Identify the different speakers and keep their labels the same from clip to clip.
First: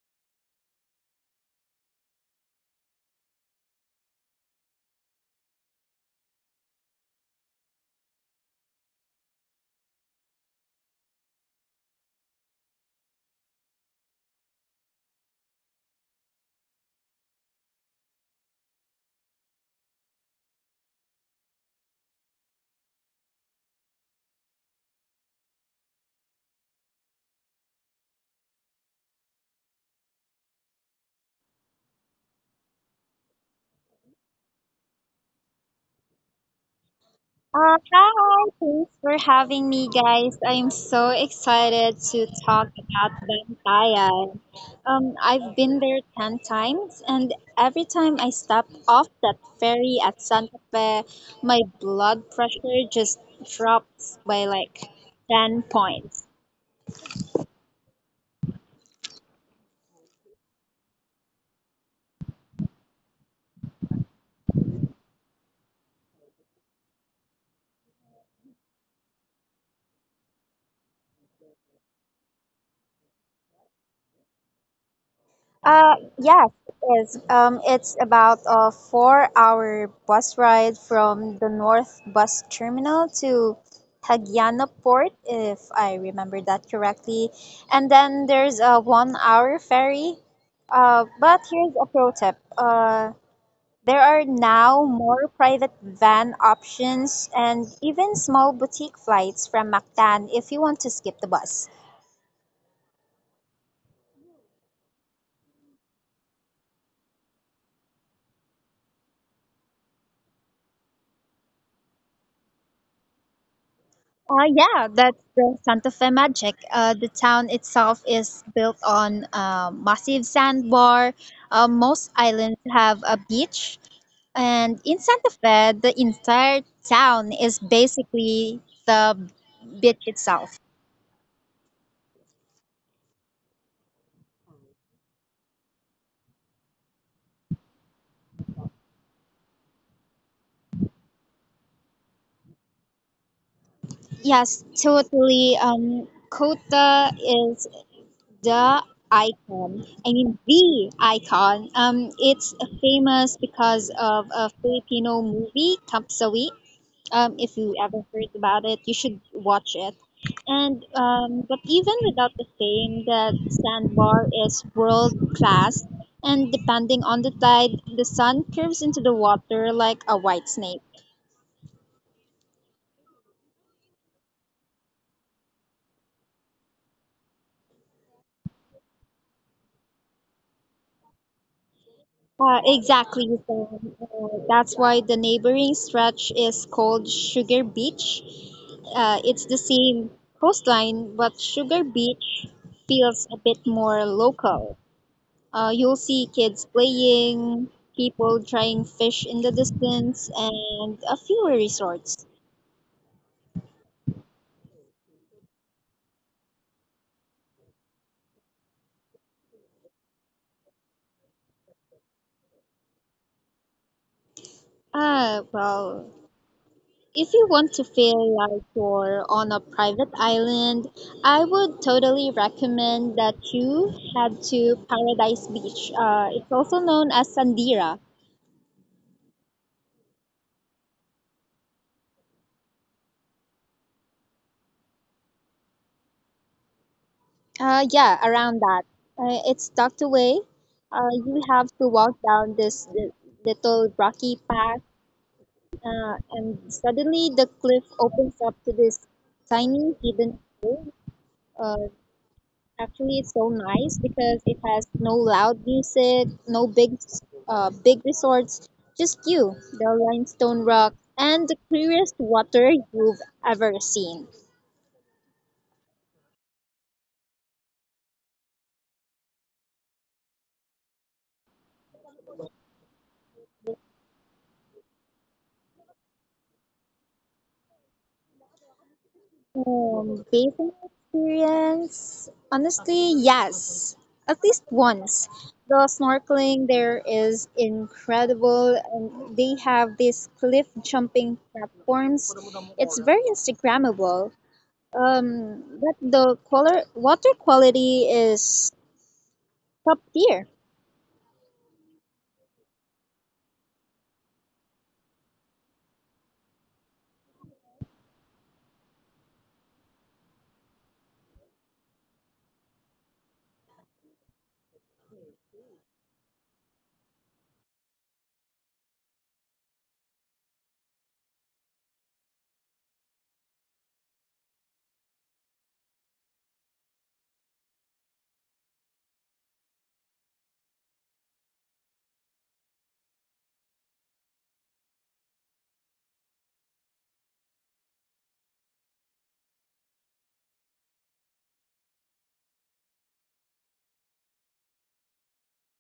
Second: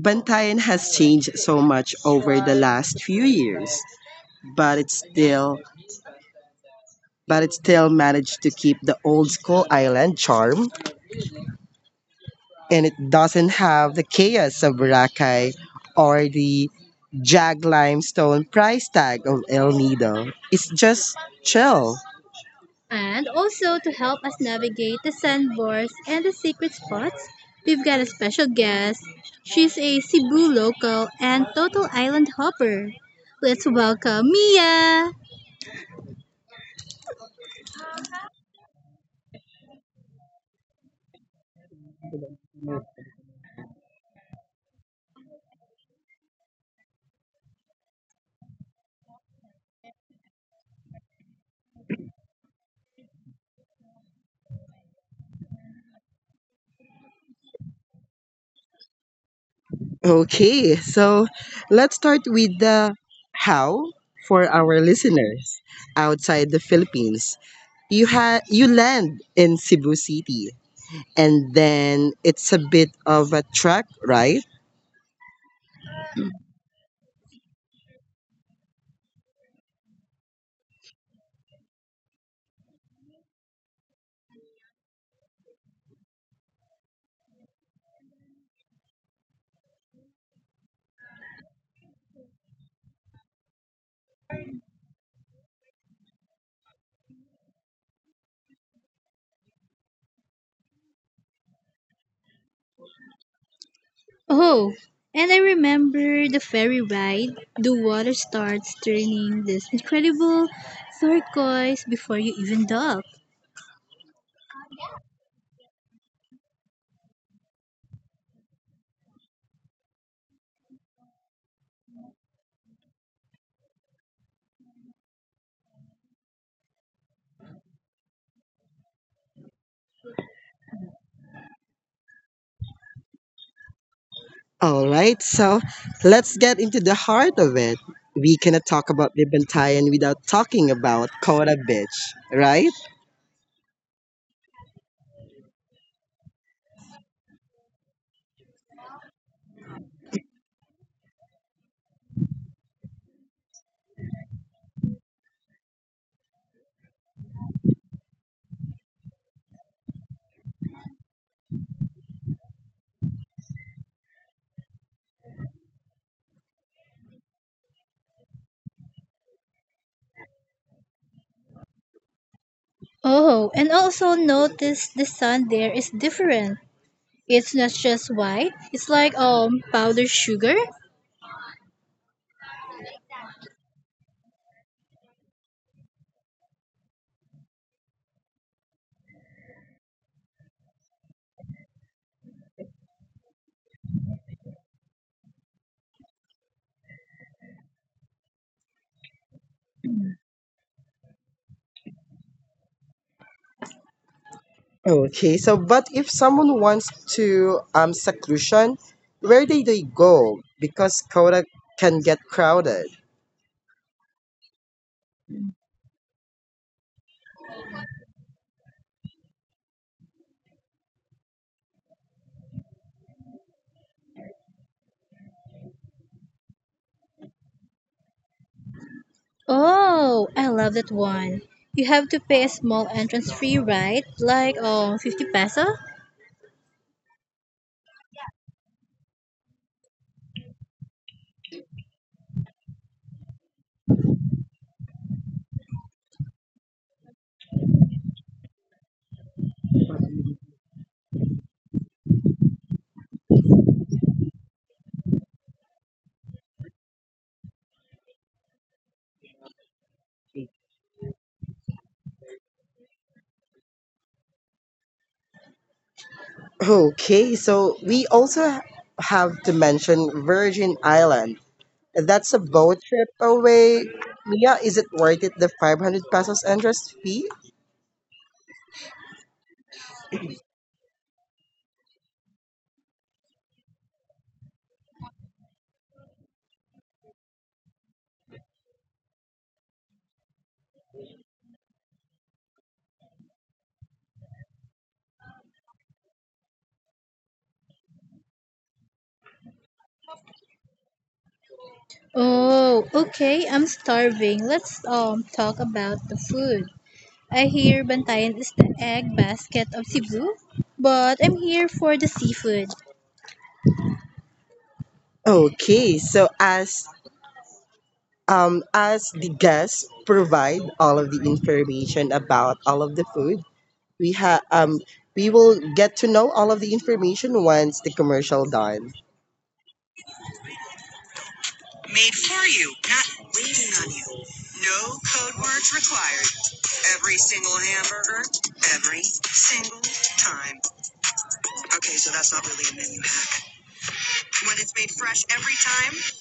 Speaker 1: Bantayan has changed so much over the last few years, but it's still but it still managed to keep the old school island charm, and it doesn't have the chaos of Boracay or the jag limestone price tag of El Nido. It's just chill. And also to help us navigate the sandbars and the secret spots, we've got a special guest. She's a Cebu local and total island hopper. Let's welcome Mia!
Speaker 2: Hi, thanks for having me, guys. I'm so excited to talk about Bantayan. I've been there 10 times, and every time I step off that ferry at Santa Fe, my blood pressure just drops by like 10 points.
Speaker 1: Okay, so let's start with the how for our listeners outside the Philippines. You land in Cebu City, and then it's a bit of a trek, right?
Speaker 2: Yes, it is. It's about a four-hour bus ride from the North Bus Terminal to Hagyana Port, if I remember that correctly. And then there's a one-hour ferry. But here's a pro tip. There are now more private van options and even small boutique flights from Mactan if you want to skip the bus.
Speaker 1: Oh, and I remember the ferry ride. The water starts turning this incredible turquoise before you even dock.
Speaker 2: Yeah, that's the Santa Fe magic. The town itself is built on a massive sandbar. Most islands have a beach. And in Santa Fe, the entire town is basically the beach itself.
Speaker 1: All right, so let's get into the heart of it. We cannot talk about the Bantayan without talking about Kora Beach, right?
Speaker 2: Yes, totally. Kota is the icon. I mean, the icon. It's famous because of a Filipino movie, Kampsawi. If you ever heard about it, you should watch it. And but even without the fame, that sandbar is world class. And depending on the tide, the sun curves into the water like a white snake.
Speaker 1: Oh, and also notice the sun there is different. It's not just white. It's like powdered sugar.
Speaker 2: Exactly, so that's why the neighboring stretch is called Sugar Beach. It's the same coastline, but Sugar Beach feels a bit more local. You'll see kids playing, people trying fish in the distance, and a few resorts.
Speaker 1: Okay, so but if someone wants to seclusion, where do they go? Because Kora can get crowded.
Speaker 2: Well, if you want to feel like you're on a private island, I would totally recommend that you head to Paradise Beach. It's also known as Sandira.
Speaker 1: Oh, I love that one. You have to pay a small entrance fee, right? Like 50 peso?
Speaker 2: Yeah, around that. It's tucked away. You have to walk down this little rocky path. And suddenly the cliff opens up to this tiny hidden. Uh, actually, it's so nice because it has no loud music, no big resorts, just you, the limestone rock, and the clearest water you've ever seen.
Speaker 1: Okay, so we also have to mention Virgin Island. That's a boat trip away. Mia, is it worth it, the 500 pesos entrance fee?
Speaker 2: Based on my experience, honestly, yes, at least once. The snorkeling there is incredible, and they have these cliff jumping platforms. It's very Instagrammable. But the color, water quality is top tier.
Speaker 1: Oh, okay, I'm starving. Let's talk about the food. I hear Bantayan is the egg basket of Cebu, but I'm here for the seafood. Okay, so as the guests provide all of the information about all of the food, we have um, we will get to know all of the information once the commercial done. Made for you, not waiting on you. No code words required. Every hamburger, every free time.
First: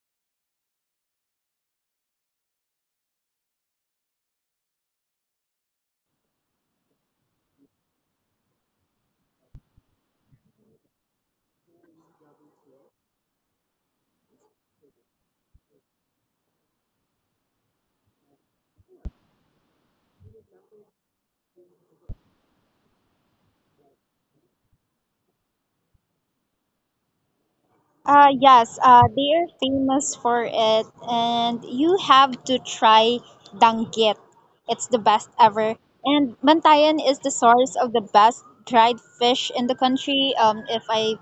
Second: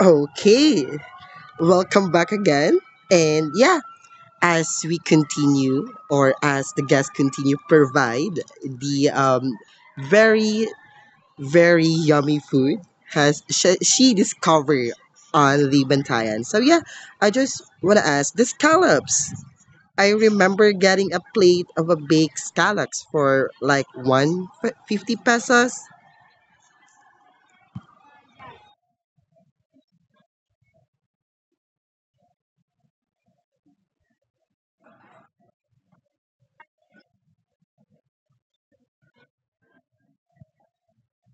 Speaker 1: Okay, welcome back again, and yeah. As we continue, or as the guests continue, provide the very very yummy food has she discovered on the Bantayan. So yeah, I just want to ask the scallops. I remember getting a plate of a baked scallops for like 150 pesos.
Speaker 2: Yes, they are famous for it, and you have to try danggit. It's the best ever. And Bantayan is the source of the best dried fish in the country. If I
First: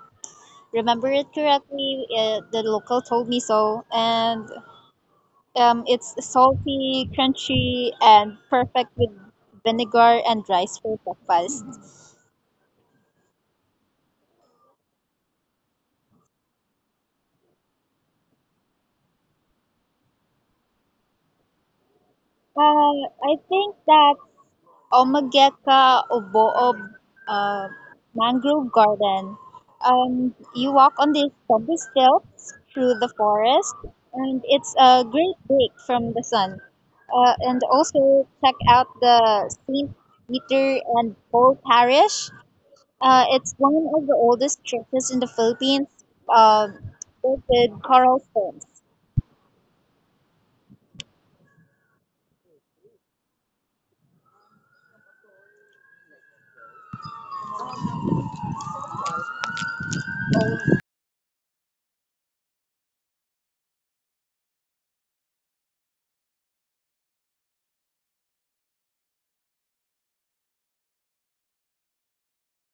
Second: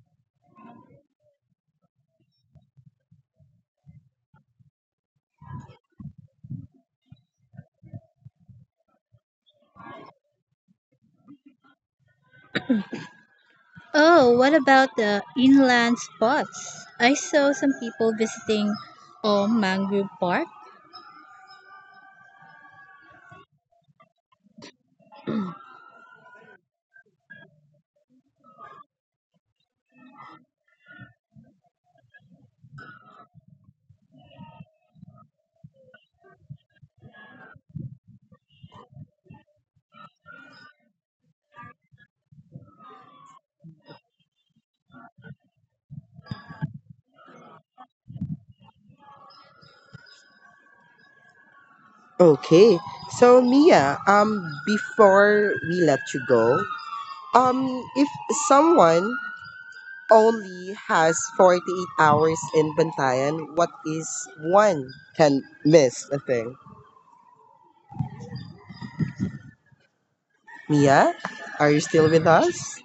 Speaker 2: remember it correctly, the local told me so. And it's salty, crunchy, and perfect with vinegar and rice for breakfast.
Speaker 1: Oh, what about the inland spots? I saw some people visiting Mangrove Park.
Speaker 2: Uh, I think that Omageka Oboob uh, Mangrove Garden. You walk on these cobblestone through the forest, and it's a great break from the sun. And also check out the St. Peter and Paul Parish. It's one of the oldest churches in the Philippines, um, built with coral stones.
Speaker 1: Okay, so Mia, before we let you go, if someone only has 48 hours in Bantayan, what is one can miss a thing? Mia, are you still with us?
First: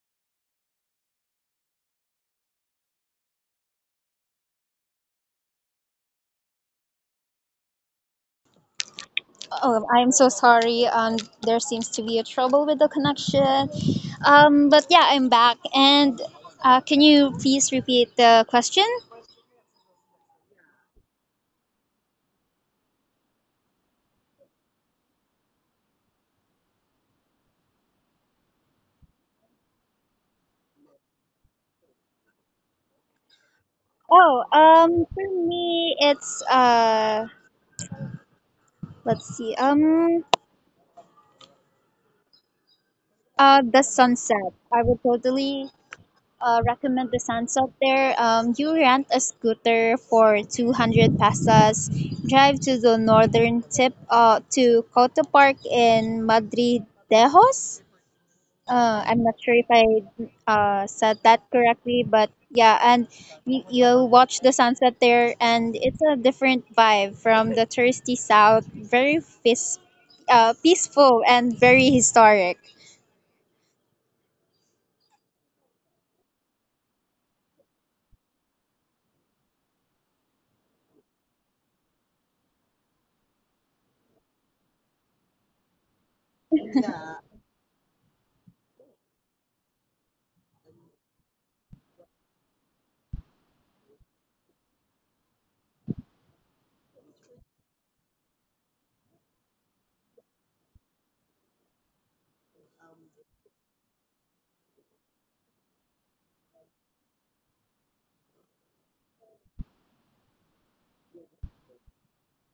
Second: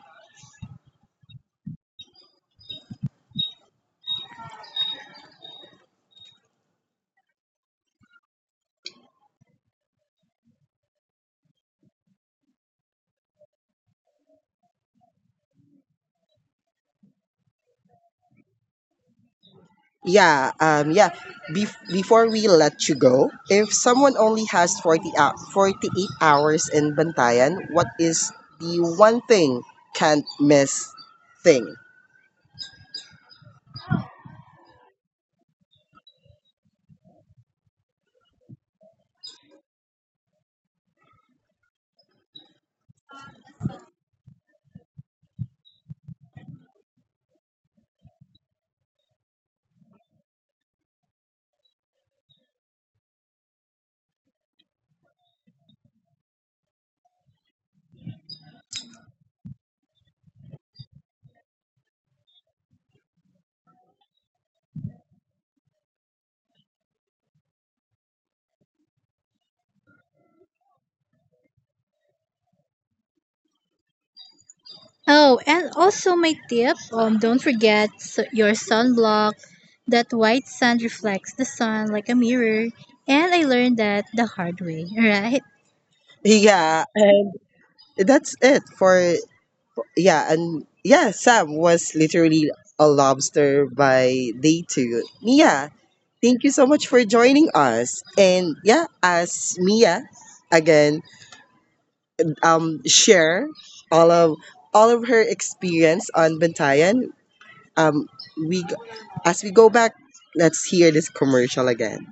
Speaker 2: Oh, I am so sorry. There seems to be a trouble with the connection. But yeah, I'm back. And can you please repeat the question?
Speaker 1: Yeah, yeah. Before we let you go, if someone only has 48 hours in Bantayan, what is the one thing can't miss thing?
Speaker 2: Oh, for me, it's let's see, um, the sunset. I would totally recommend the sunset there. You rent a scooter for 200 pesos, drive to the northern tip, to Coto Park in Madrid. Dejos. I'm not sure if I said that correctly, but yeah, and you watch the sunset there, and it's a different vibe from the thirsty south. Very peaceful and very historic.
Speaker 1: Oh, and also my tip, don't forget your sunblock. That white sand reflects the sun like a mirror. And I learned that the hard way, right? Yeah, that's it for yeah, and yeah, Sam was literally a lobster by day 2. Mia, thank you so much for joining us. And yeah, as Mia again share all of all of her experience on Bantayan. Um, we g- as we go back, let's hear this commercial again.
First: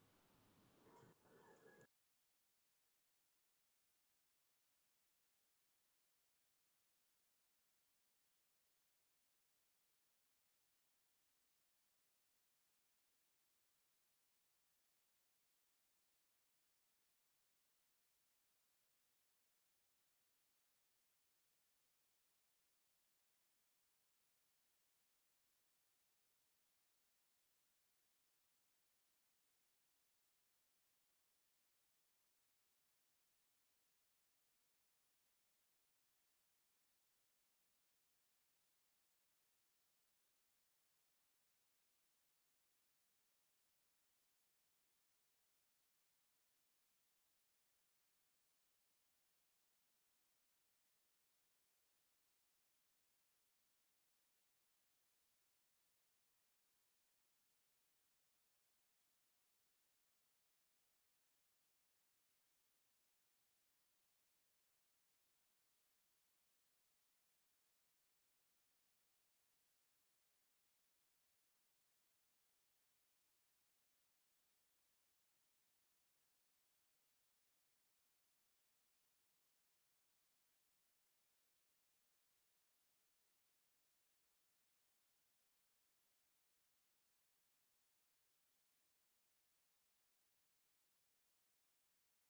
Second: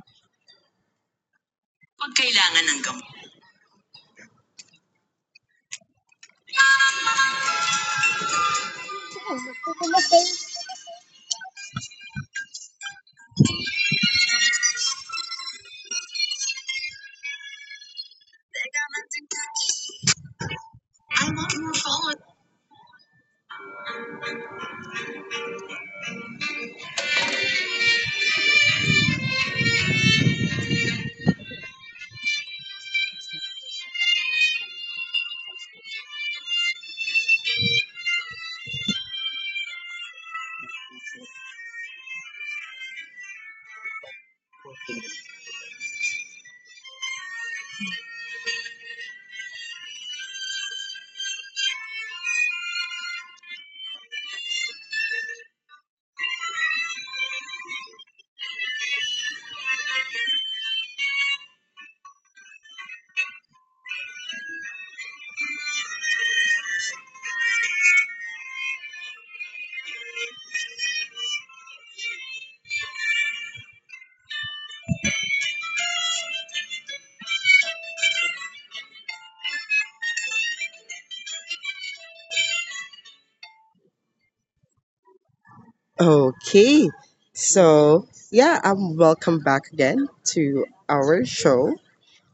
Speaker 1: Okay, so yeah, welcome back again to our show,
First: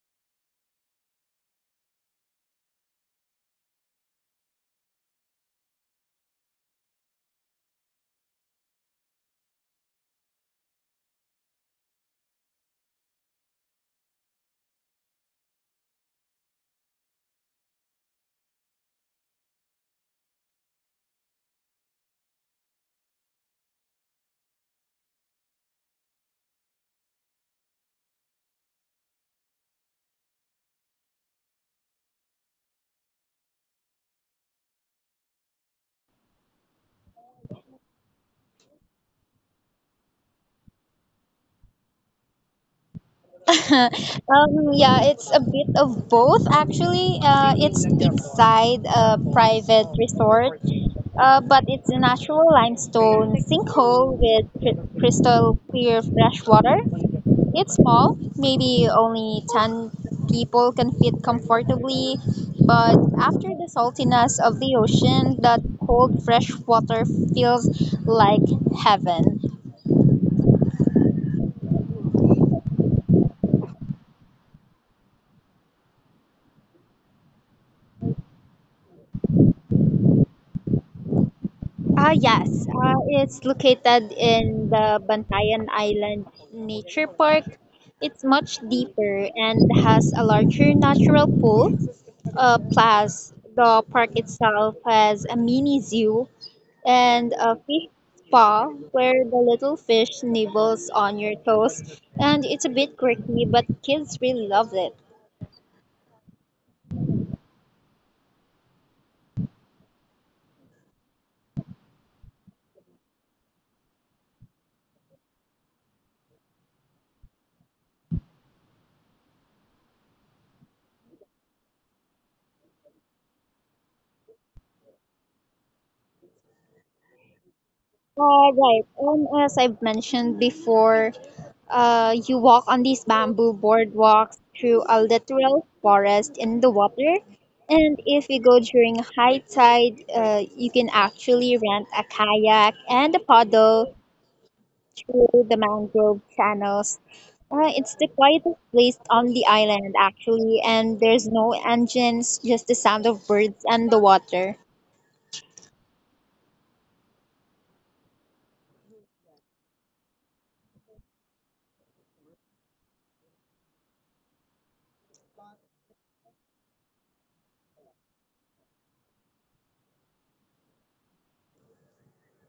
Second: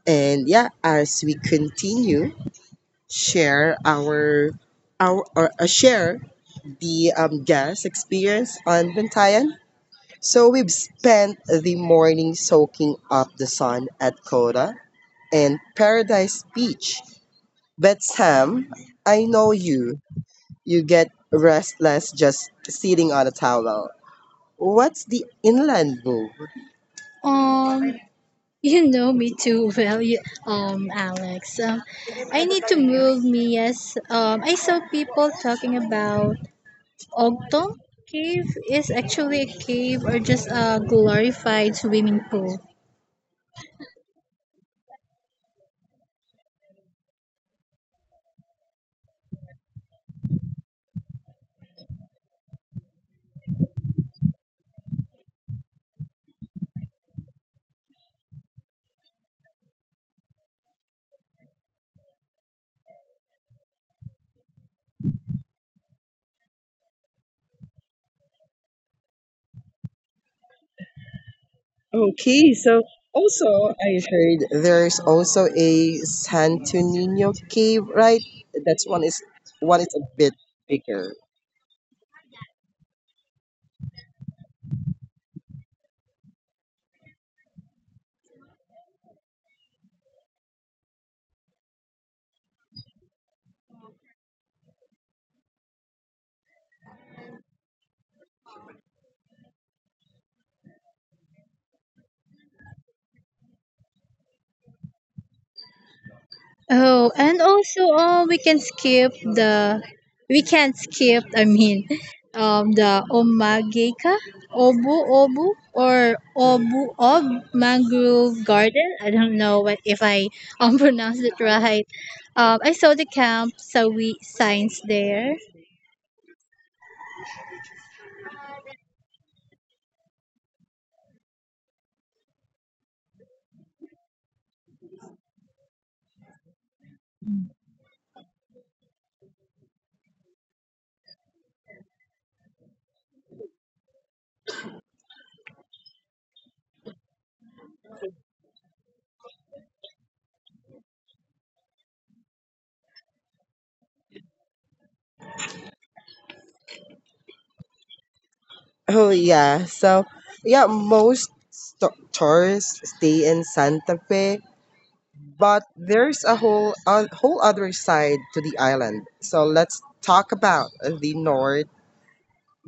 Speaker 1: and yeah, as we continue, share share the guest experience on Bantayan. So we've spent the morning soaking up the sun at Coda and Paradise Beach. But Sam, I know you. You get restless just sitting on a towel. What's the inland move? Um, you know me too well, Alex. I need to move me. Yes. I saw people talking about Ogtong Cave is actually a cave or just a glorified swimming pool.
Speaker 2: um, yeah, it's a bit of both actually. It's deep a private resort, but it's a natural limestone sinkhole with crystal clear fresh water. It's small, maybe only 10 people can fit comfortably, but after the saltiness of the ocean, that cold fresh water feels like heaven.
Speaker 1: Okay, so also I heard there's also a Santo Nino cave, right? That's one is a bit bigger.
Speaker 2: Yes, it's located in the Bantayan Island Nature Park. It's much deeper and has a larger natural pool. Plus, the park itself has a mini zoo and a fish spa where the little fish nibbles on your toes, and it's a bit quirky, but kids really love it.
Speaker 1: Oh, and also, oh, we can skip the, we can't skip. I mean, the omageka, obu ob mangrove garden. I don't know what if I pronounced it right. I saw the camp Sawi signs there.
Speaker 2: Right, and as I've mentioned before, you walk on these bamboo boardwalks through a literal forest in the water. And if you go during high tide, you can actually rent a kayak and a paddle through the mangrove channels. It's the quietest place on the island, actually, and there's no engines, just the sound of birds and the water.
Speaker 1: Oh yeah. So yeah, tourists stay in Santa Fe, but there's a whole other side to the island. So let's talk about the North,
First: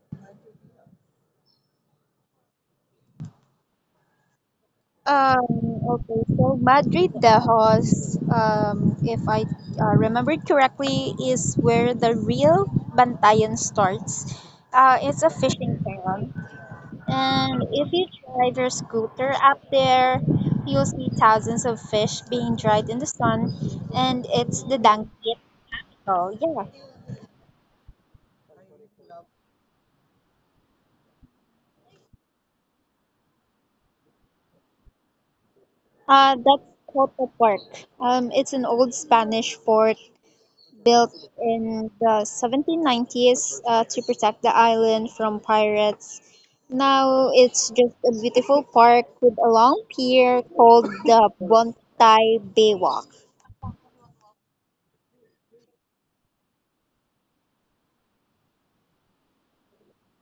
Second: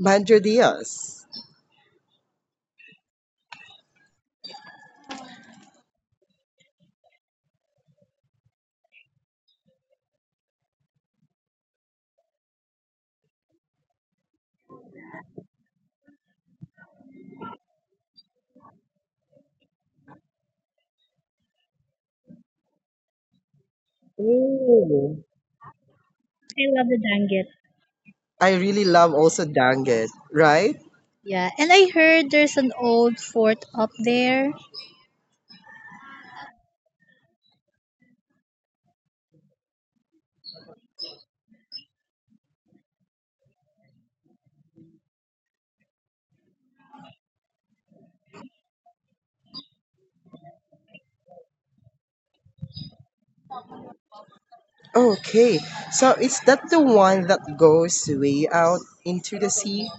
Speaker 1: Madre Diaz.
Speaker 2: Um, okay, so Madrid de Hos, if I remember correctly, is where the real Bantayan starts. It's a fishing town, and if you drive your scooter up there, you'll see thousands of fish being dried in the sun, and it's the dank. Oh, yeah.
Speaker 1: I love the Danggit. I really love also Danget, right? Yeah, and I heard there's an old fort up there.
Speaker 2: That's Cotoparque. It's an old Spanish fort built in the 1790s to protect the island from pirates. Now it's just a beautiful park with a long pier called the Bontay Baywalk.
Speaker 1: Okay, so is that the one that goes way out into the sea?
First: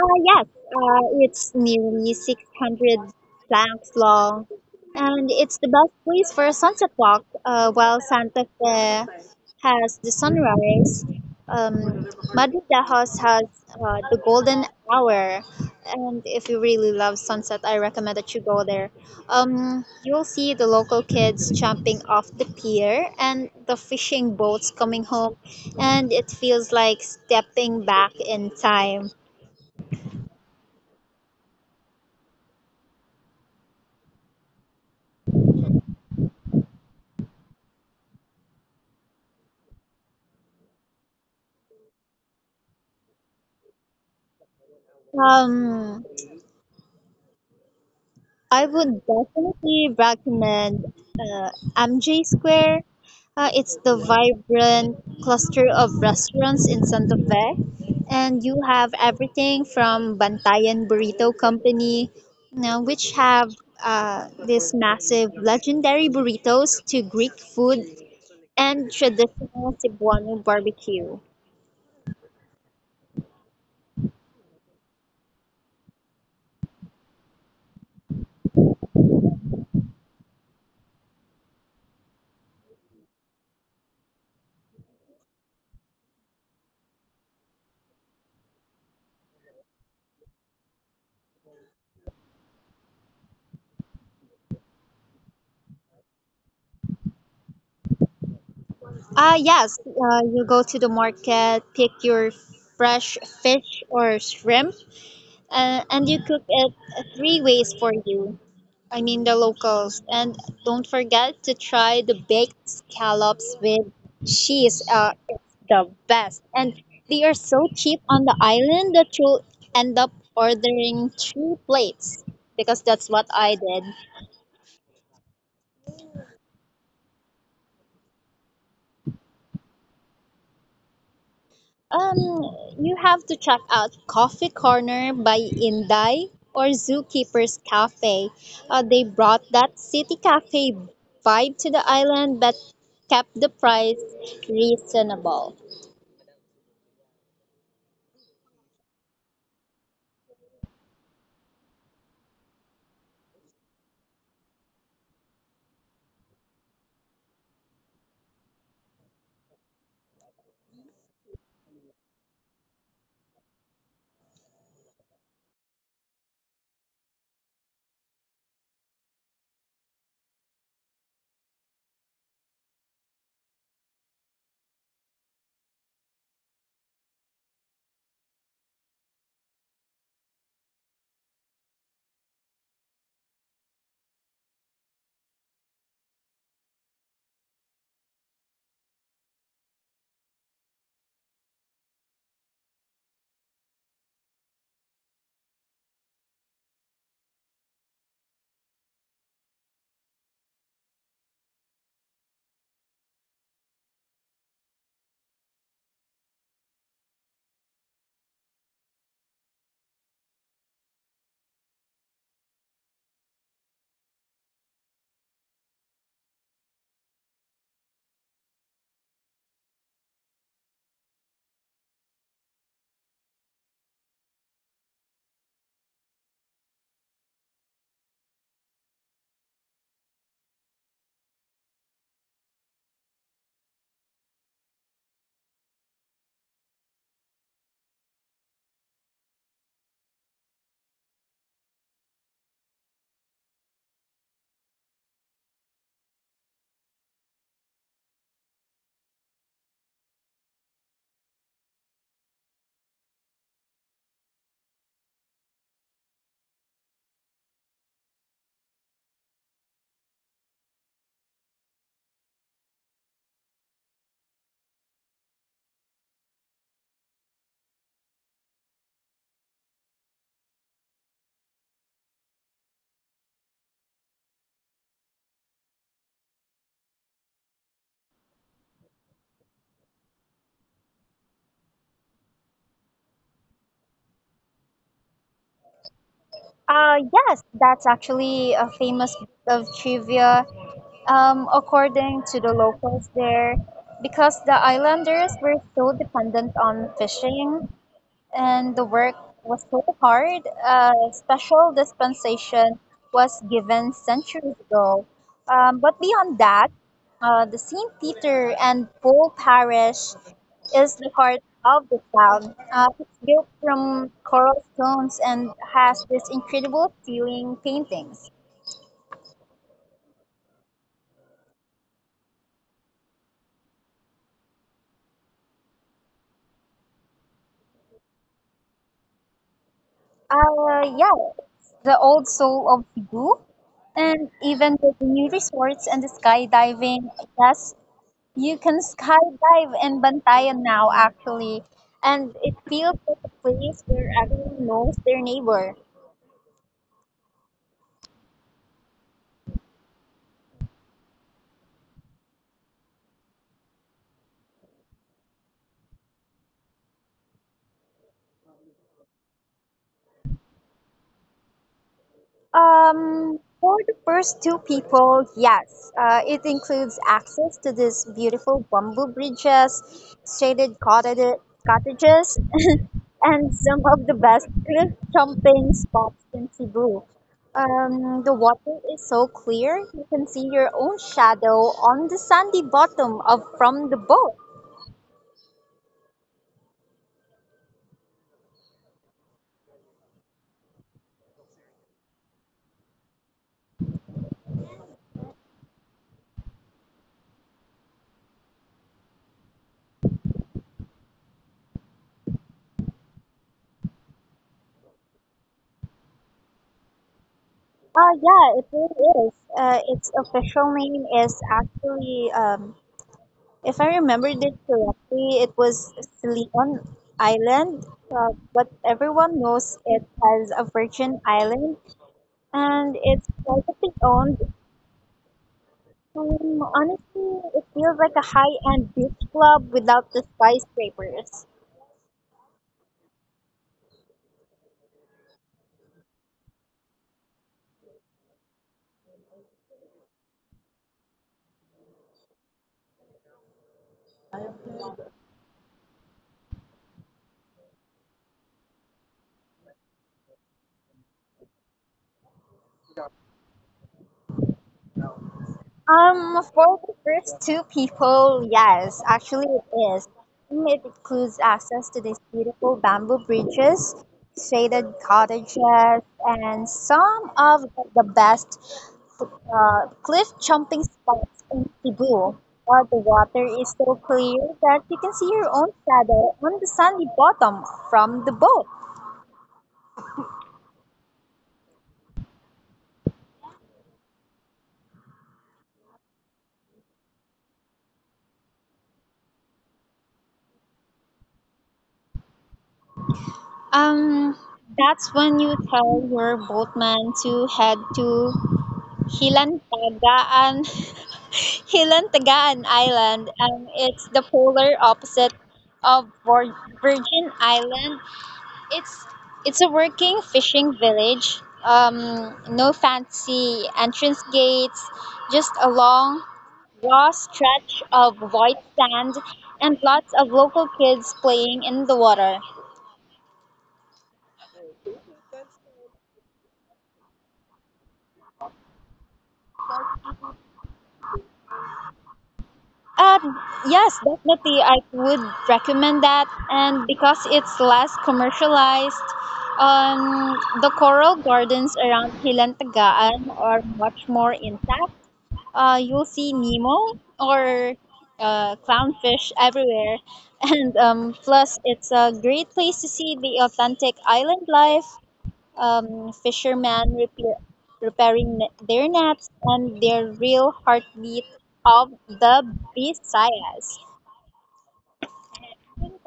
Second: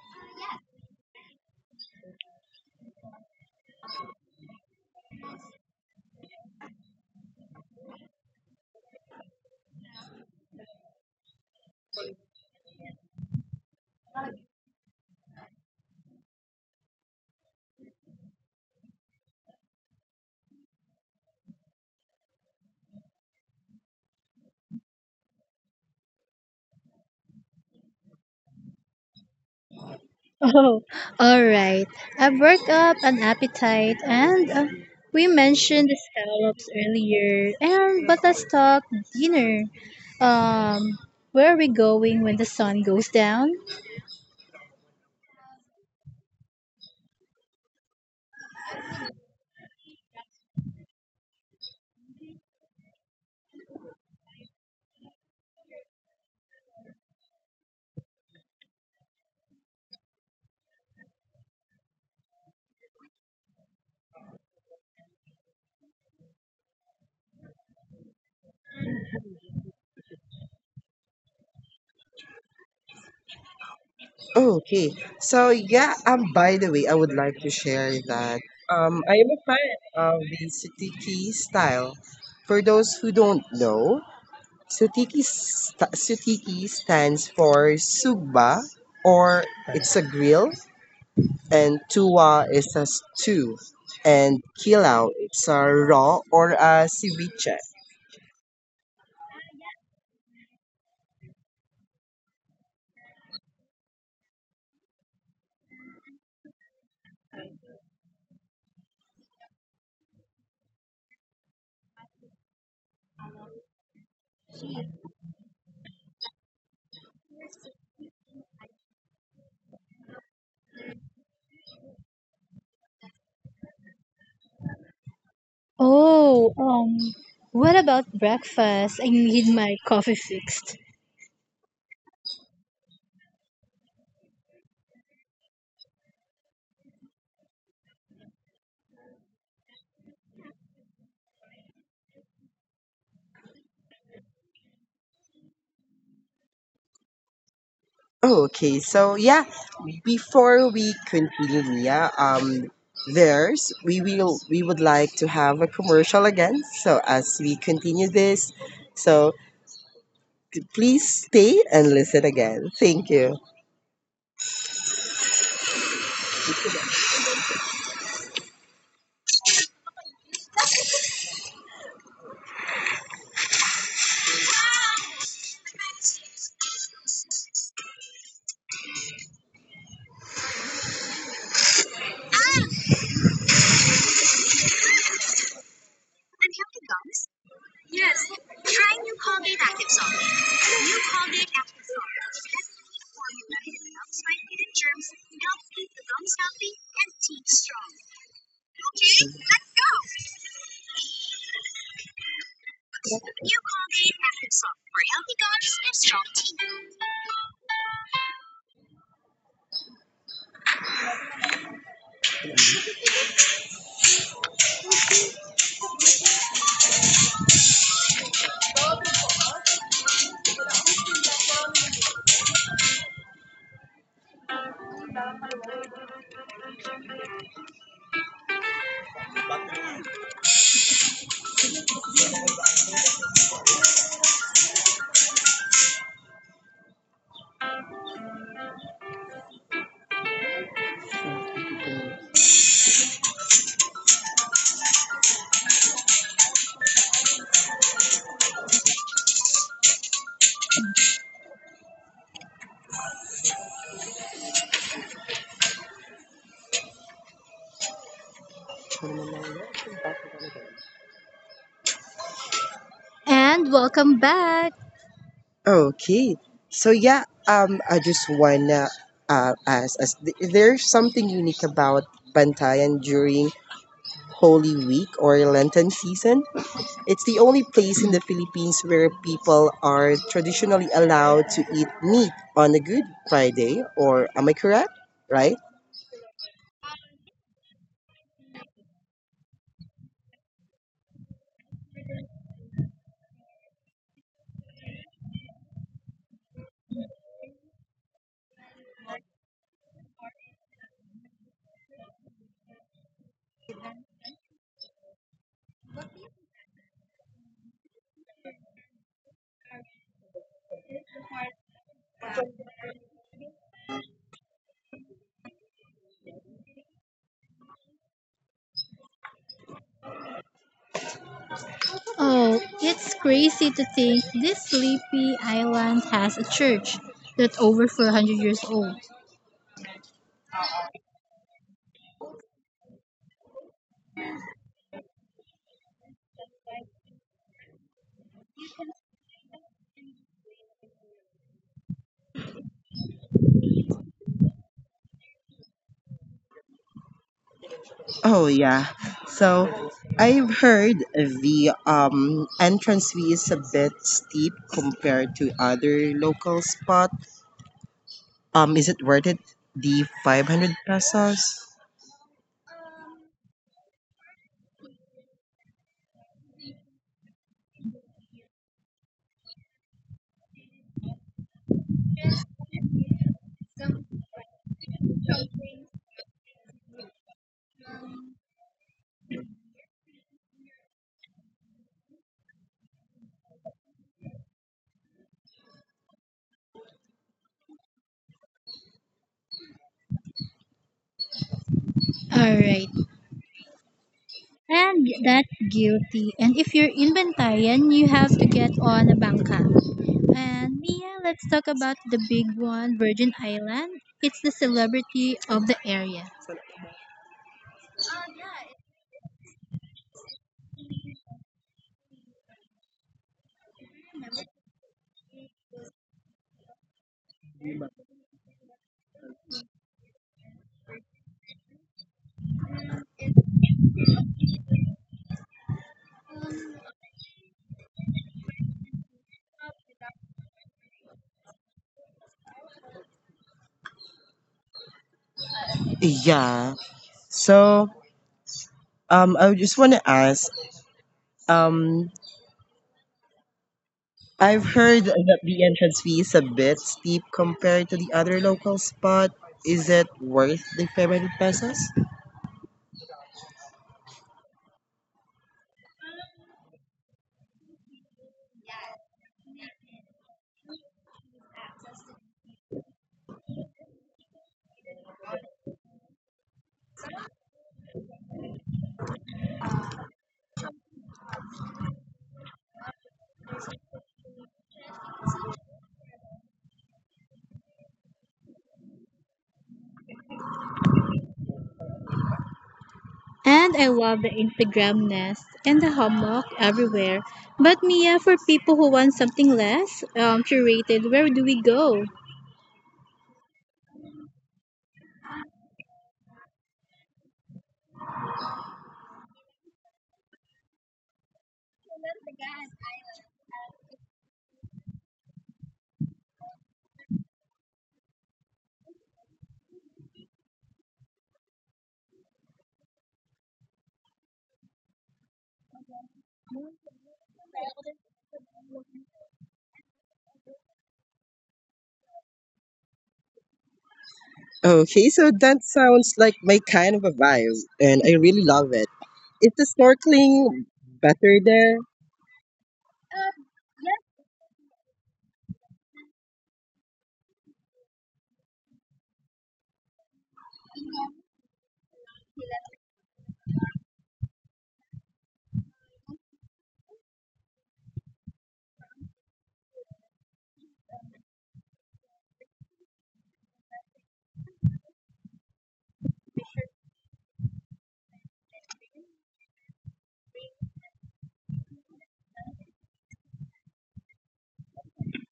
Speaker 2: Yes, it's nearly 600 planks long, and it's the best place for a sunset walk. While Santa Fe has the sunrise, Madre de Dios has the golden hour. And if you really love sunset, I recommend that you go there. You'll see the local kids jumping off the pier and the fishing boats coming home, and it feels like stepping back in time.
Speaker 1: Oh, all right. I've worked up an appetite, and we mentioned the scallops earlier. And but let's talk dinner. Um, where are we going when the sun goes down?
Speaker 2: Um, I would definitely recommend uh, MJ Square. It's the vibrant cluster of restaurants in Santa Fe, and you have everything from Bantayan Burrito Company, you know, which have these massive legendary burritos, to Greek food and traditional Cebuano barbecue.
Speaker 1: Oh, okay. So yeah, by the way, I would like to share that I am a fan of the Sutiki style. For those who don't know, Sutiki stands for sugba or it's a grill, and tuwa is a stew, and kilao it's a raw or a ceviche.
Speaker 2: Yes, you go to the market, pick your fresh fish or shrimp, and you cook it three ways for you. I mean the locals. And don't forget to try the baked scallops with cheese. It's the best. And they are so cheap on the island that you'll end up ordering three plates, because that's what I did.
Speaker 1: Oh, what about breakfast? I need my coffee fixed.
Speaker 2: Um, you have to check out Coffee Corner by Inday or Zookeeper's Cafe. They brought that city cafe vibe to the island but kept the price reasonable.
Speaker 1: Okay, so yeah, before we continue, Nia, there's we would like to have a commercial again. So as we continue this, so please stay and listen again. Thank you. And welcome back. Okay. So yeah, I just wanna ask, as there's something unique about Bantayan during Holy Week or Lenten season. It's the only place in the Philippines where people are traditionally allowed to eat meat on a Good Friday, or am I correct? Right?
Speaker 2: Yes, that's actually a famous bit of trivia, according to the locals there, because the islanders were so dependent on fishing, and the work was so hard. A special dispensation was given centuries ago. But beyond that, the St. Peter and Paul Parish is the heart of the town. It's built from coral stones and has this incredible feeling paintings.
Speaker 1: Oh, it's crazy to think this sleepy island has a church that's over 400 years old.
Speaker 2: Yeah, it's the old soul of Cebu. And even with the new resorts and the skydiving, yes, you can skydive in Bantayan now, actually, and it feels like a place where everyone knows their neighbor.
Speaker 1: Oh yeah. So I've heard the entrance fee is a bit steep compared to other local spot. Is it worth it? The 500 pesos.
Speaker 2: For the first two people, yes, it includes access to these beautiful bamboo bridges, shaded cottages, and some of the best cliff jumping spots in Cebu. The water is so clear, you can see your own shadow on the sandy bottom of from the boat.
Speaker 1: Alright, and that's guilty. And if you're inventarian, you have to get on a bangka. And Mia, let's talk about the big one, Virgin Island. It's the celebrity of the area.
Speaker 2: Yeah, it really is. Its official name is actually, if I remember this correctly, it was Leon Island, but everyone knows it as a Virgin Island, and it's privately owned. Honestly, it feels like a high-end beach club without the skyscrapers.
Speaker 1: Yeah. So I just want to ask um, I've heard that the entrance fee is a bit steep compared to the other local spot. Is it worth the 500 pesos?
Speaker 2: For the first two people, yes, actually it is. It includes access to these beautiful bamboo bridges, shaded cottages, and some of the best cliff jumping spots in Cebu, where the water is so clear that you can see your own shadow on the sandy bottom from the boat.
Speaker 1: And I love the Instagram nest and the hammock everywhere. But Mia, for people who want something less curated, where do we go?
Speaker 2: Um, that's when you tell your boatman to head to Hilantagaan Hilantagaan Island. It's the polar opposite of Virgin Island. It's it's a working fishing village. No fancy entrance gates, just a long raw stretch of white sand and lots of local kids playing in the water.
Speaker 1: Okay, so that sounds like my kind of a vibe, and I really love it. Is the snorkeling better there?
Speaker 2: Um, yes, definitely. I would recommend that. And because it's less commercialized, um, the coral gardens around Hilantagaan are much more intact. You'll see Nemo or clownfish everywhere. And plus, it's a great place to see the authentic island life, fishermen repairing their nets and their real heartbeat of the Visayas.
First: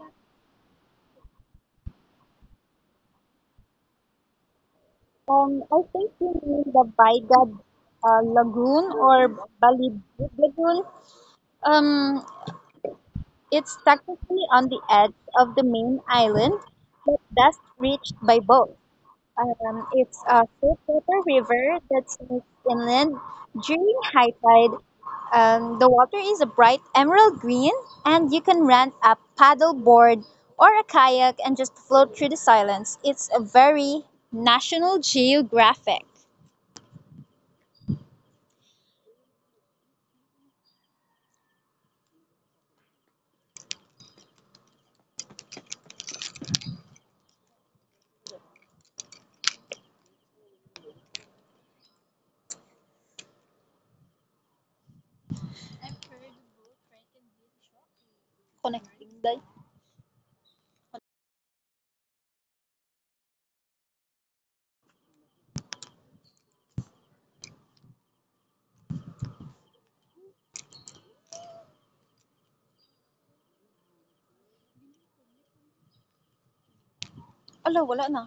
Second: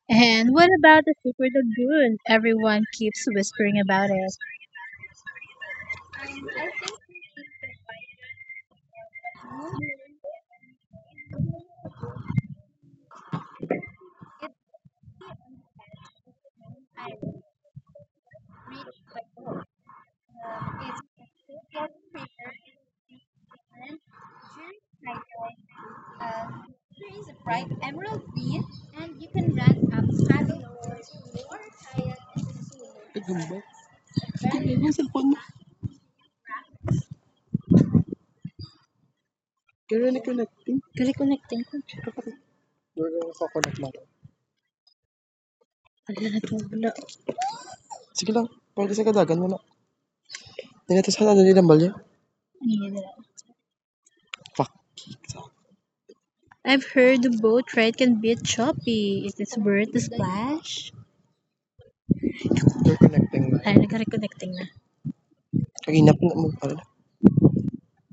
Speaker 1: And what about the secret lagoon? Everyone keeps whispering about
Speaker 2: I think you mean the Baygad Lagoon or Balid Lagoon. Um, it's technically on the edge of the main island, but best reached by boat. It's a saltwater river that sneaks inland during high tide. The water is a bright emerald green, and you can rent a paddle board or a kayak and just float through the silence. It's a very National
Speaker 1: it.
Speaker 2: Geographic.
Speaker 1: Kaya na connecting. Gali connecting ko. Wala ko sa connect mo. Wala na itong wala. Sige lang. Pwede sa kadagan mo na. Dinato sa ano nilang balya. Hindi na. Fuck. I've heard the boat ride can be choppy.
Speaker 2: Day.
Speaker 1: Is it worth the splash? You're connecting na. Ay, nagka-reconnecting na. Kaginap na mo. Parang
Speaker 2: Ala, wala na.